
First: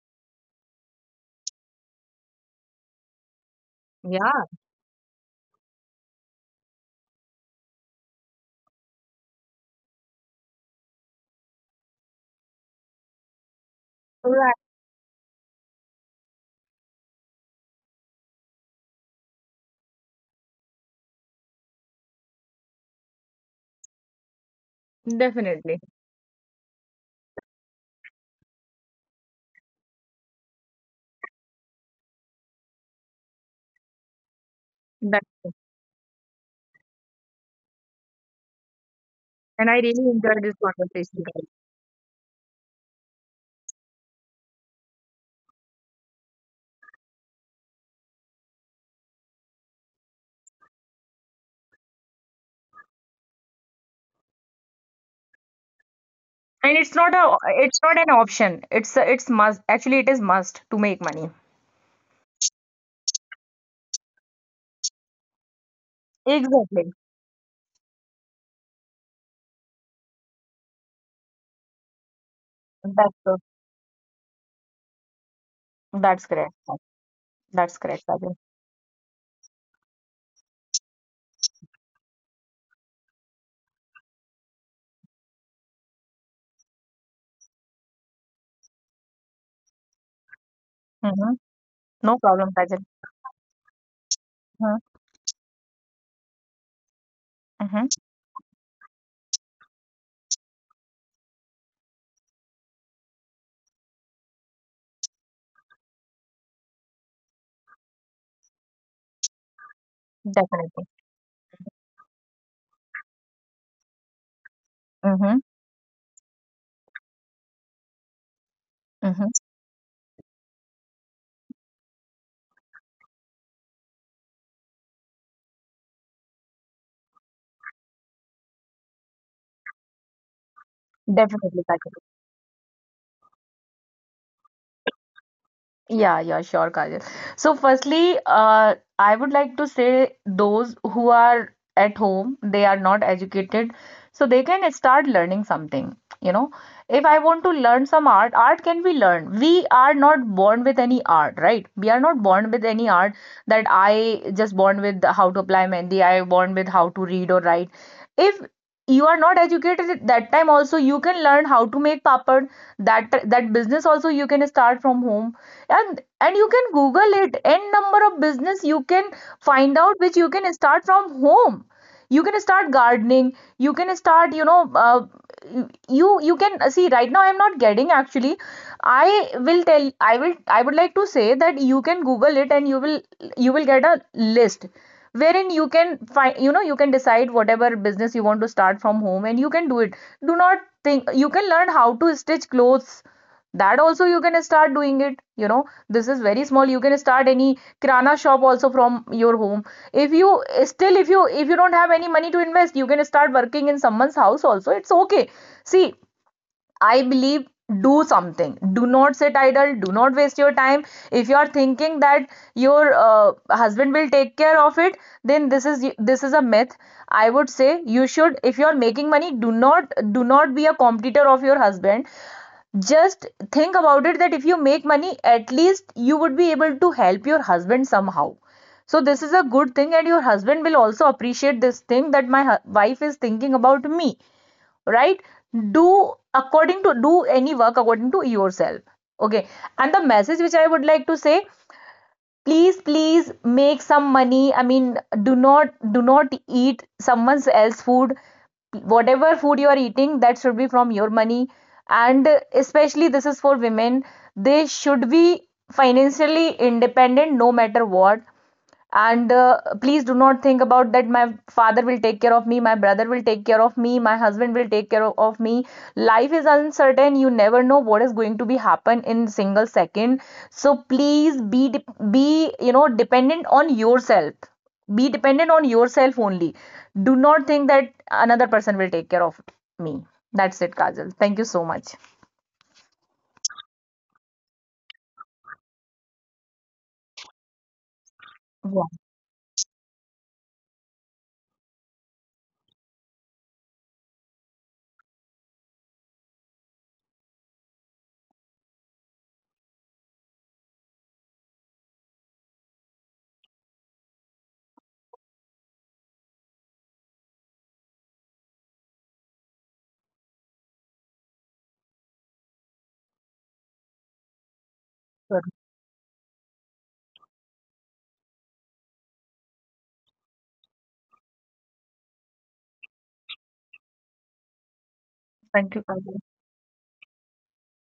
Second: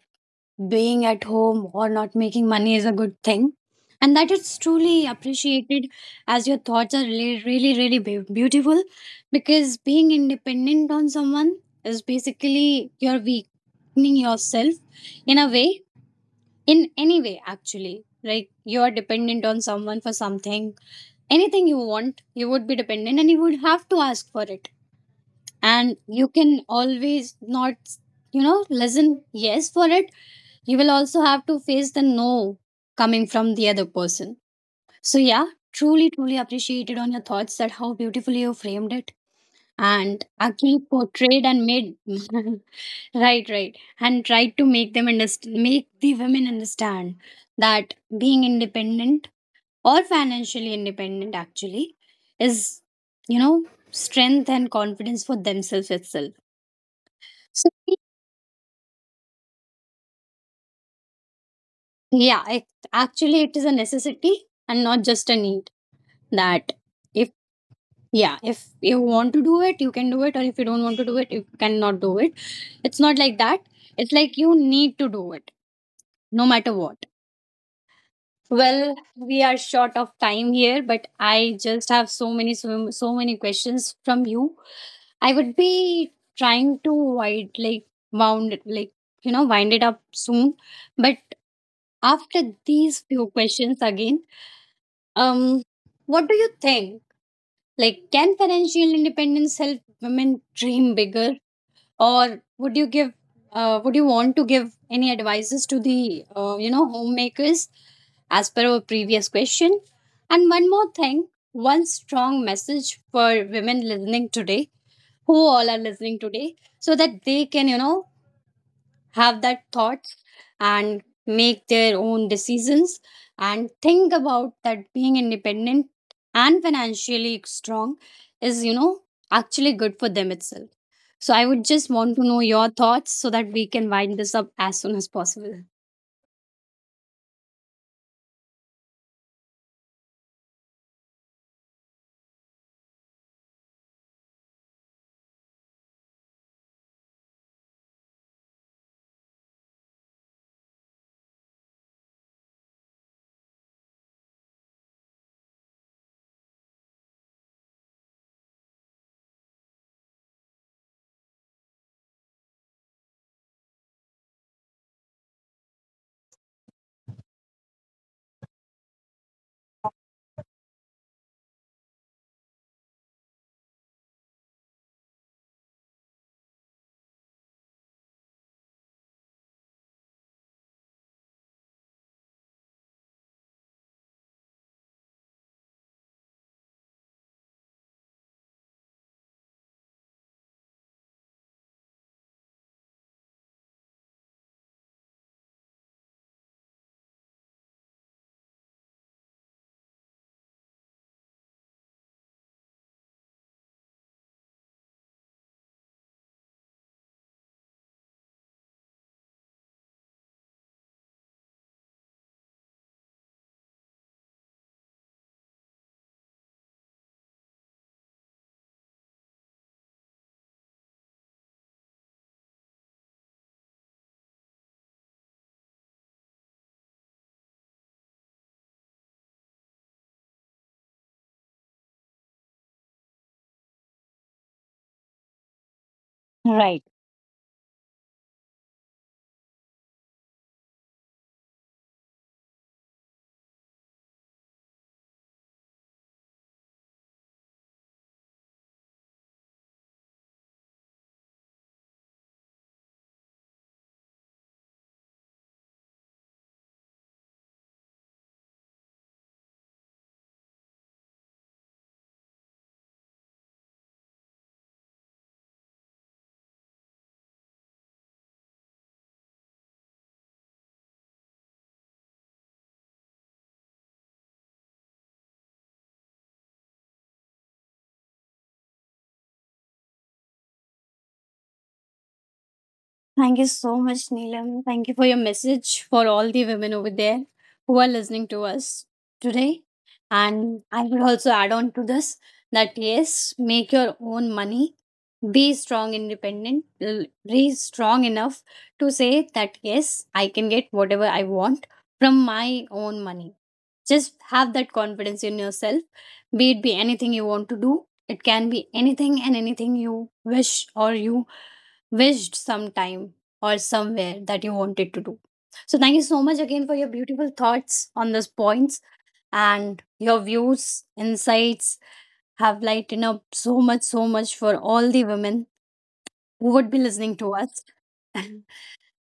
B: being at home or not making money is a good thing and that it's
A: Yeah.
B: truly appreciated. As your thoughts are really, really, really beau- beautiful, because being independent on someone is basically you're weakening
A: So that-
B: yourself in a way, in any way. Actually, like, you're dependent on someone for something. Anything you want, you would be dependent and you would have to ask for it. And
A: definitely.
B: you can always not, you know, listen yes for it. You will also have to face the no coming from the other person. So, yeah,
A: That
B: truly, truly appreciated on your thoughts, that how beautifully you framed it
A: And I
B: and
A: really
B: actually
A: enjoyed this
B: portrayed and
A: conversation, guys.
B: made. Right, right, and tried to make them understand, make the women understand, that being independent or financially independent actually is, you know, strength and confidence for themselves itself.
A: And it's not
B: So,
A: a it's not an option, it's a, it's must, actually it is must to make money.
B: yeah, it, actually, it is a necessity and not just a need. That if,
A: Exactly.
B: yeah, if you want to do it you can do it, or if you don't want to do it you cannot do it. It's not like
A: That's
B: that.
A: true.
B: It's like you need to do it, no
A: That's
B: matter
A: correct.
B: what.
A: That's correct, Sajal.
B: Well, we are short of time here, but I just have so many, so, so many questions from you. I would be trying to wind, like, wound it, like, you know, wind it up soon, but
A: Hmm.
B: after
A: No problem,
B: these few
A: Sajal.
B: questions again. um
A: Hmm.
B: what do you think? Like, can
A: Hmm.
B: financial independence help women dream bigger, or would you give, uh, would you want to give any advices to the, uh, you know, homemakers as per our previous question? And one more thing,
A: Definitely.
B: one strong message for women listening today, who all are
A: Hmm.
B: listening today, so that they can, you know, have that
A: Hmm.
B: thoughts and make their own decisions and think about that being independent and financially strong is, you know, actually good for them itself. So I would just
A: Definitely,
B: want to know
A: Sajal.
B: your thoughts so that we can wind this up as soon as possible.
A: Yeah, yeah, sure, Kajal. So, firstly, uh, I would like to say, those who are at home, they are not educated, so they can start learning something. You know, if I want to learn some art, art can be learned. We are not born with any art, right? We are not born with any art, that I just born with how to apply mehndi, I born with how to read or write. If you are not educated, at that time also you can learn how to make papad. That that business also you can start from home. And and you can google it, n number of business you can find out which you can start from home. You can start gardening, you can start, you know uh, you you can see right now I'm not getting actually. I will tell i will i would like to say that you can google it, and you will you will get a list, wherein you can find, you know you can decide whatever business you want to start from home, and you can do it. Do not think, you can learn how to stitch clothes, that also you can start doing it you know This is very small. You can start any kirana shop also from your home. If you still, if you if you don't have any money to invest, you can start working in someone's house also, it's okay. See, I believe, do something, do not sit idle, do not waste your time. If you are thinking that your uh, husband will take care of it, then this is this is a myth. I would say, you should, if you are making money, do not do not be a competitor of your husband. Just think about it, that if you make money, at least you would be able to help your husband somehow. So this is a good thing, and your husband will also appreciate this thing, that my wife is thinking about me, right? Do
B: Right.
A: according to, do any work according to yourself, okay? And the message which I would like to say, please please, make some money. I mean, do not do not eat someone's else food. Whatever food you are eating, that should be from your money. And especially this is for women, they should be financially independent, no matter what. And uh, please do not think about that, my father will take care of me, my brother will take care of me, my husband will take care of me. Life is uncertain, you never know what is going to be happen in single second. So please be, be you know dependent on yourself. Be dependent on yourself only. Do not think that another person will take care of me. That's it, Kajal, thank you so much.
B: Thank you so much, Neelam. Thank you for your message for all the women over there who are listening to us
A: Yeah.
B: today. And I would also add on to this that, yes, make your own money, be strong, independent, l- be strong enough to say that, yes, I can get whatever I want from my own money. Just have that confidence in yourself. Be it, be anything you want to do. It can be anything, and anything you wish or you wished sometime or somewhere that you wanted to do. So thank you so
A: Sure.
B: much again for your beautiful thoughts on those points, and your views, insights have lightened up so much, so much for all the women who would be
A: Thank you,
B: listening
A: Kajal.
B: to us.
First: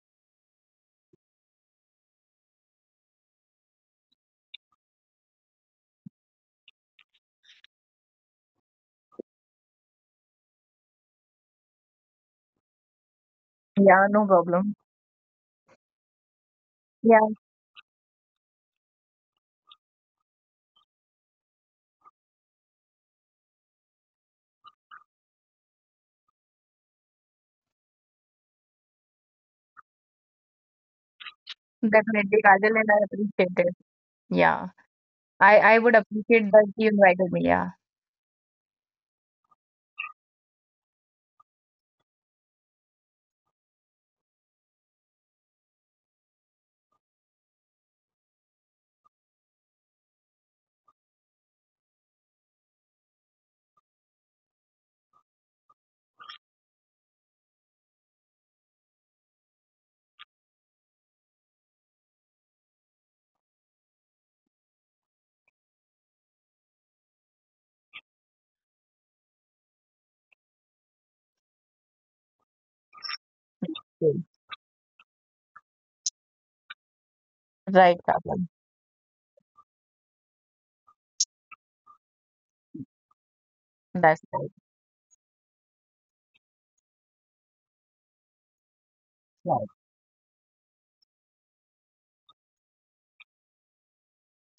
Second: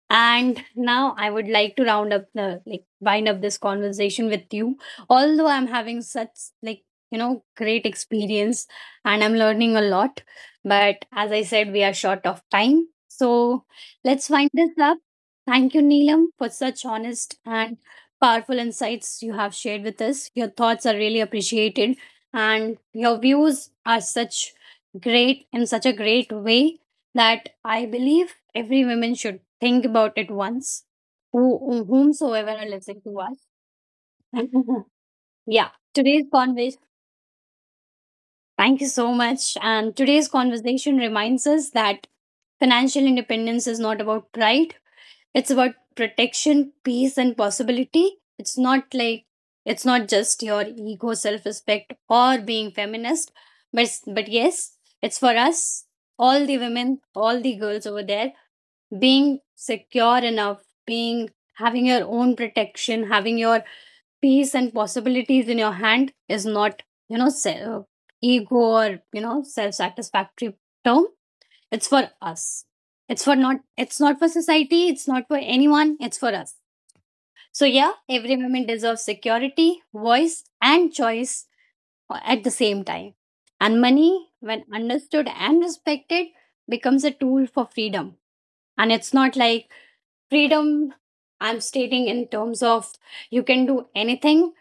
B: And now I would like to round up the, like, wind up this conversation with you. Although I'm having such, like, you know, great experience and I'm learning a lot, but as I said, we are short of time. So
A: Yeah. No
B: let's wind this
A: problem.
B: up. Thank you, Neelam, for such
A: Yeah.
B: honest and powerful insights you have shared with us. Your thoughts are really appreciated, and your views are such great in such a great way that I believe every woman should think about it once, who,
A: Definitely,
B: whomsoever are
A: Kajal, and
B: listening
A: I
B: to us.
A: appreciate it. Yeah. I
B: Yeah,
A: I would
B: today's
A: appreciate that
B: conversation,
A: you invited me. Yeah.
B: thank you so much. And today's conversation reminds us that financial independence is not about pride, it's about protection, peace, and possibility. It's not like, it's not just your ego, self respect, or being feminist, but, but yes, it's for us, all the women, all the girls over there, being secure enough, being having your own protection, having your peace and possibilities in your hand, is not, you know, se- uh, ego or, you know, self satisfactory term. It's for us. It's for not, it's
A: Sure.
B: not for society, it's not for anyone, it's for us. So, yeah,
A: Right,
B: every
A: Kajal.
B: woman deserves security, voice, and choice, uh, at the same time. And
A: That's
B: money,
A: right.
B: when understood and respected, becomes a tool for freedom. And it's not
A: Right.
B: like freedom I'm stating in terms of you can do anything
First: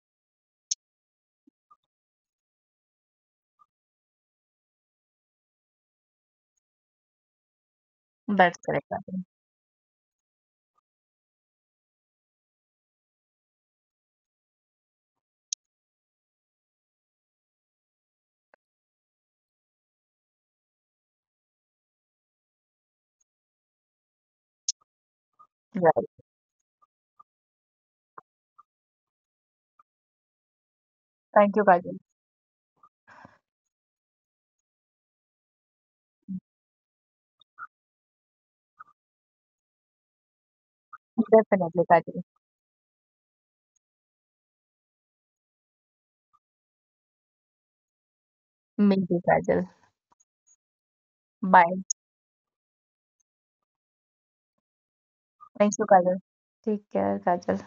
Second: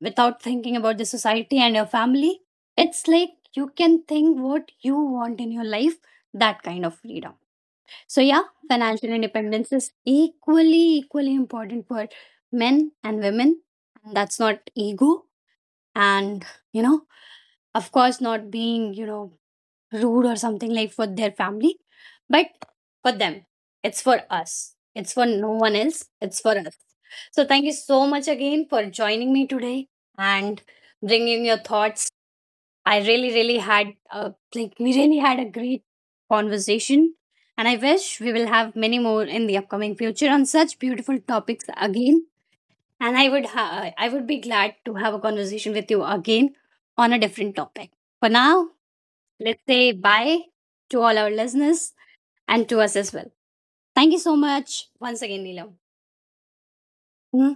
B: without thinking about the society and your family. It's like you can think what you want in your life, that kind of freedom. So,
A: That's
B: yeah,
A: correct, Kajal.
B: financial independence is equally, equally important for men and women, and that's not ego and, you know, of course not being, you know, rude or something, like, for their family, but for them. It's for us, it's for no
A: Right.
B: one else, it's for us. So thank you so much again for joining me today and
A: Thank you,
B: bringing your
A: Kajal.
B: thoughts. I really, really had a, like, we really had a great conversation, and I wish we will have many more in the upcoming future on such beautiful topics
A: Definitely, Kajal.
B: again. And I would ha- I would be glad to have a conversation with you again on a different topic. For now,
A: Me too, Kajal.
B: let's say bye to all our
A: Bye.
B: listeners and to us as well. Thank you so much once again,
A: Thank
B: Neelam.
A: you, Kajal. Take care, Kajal.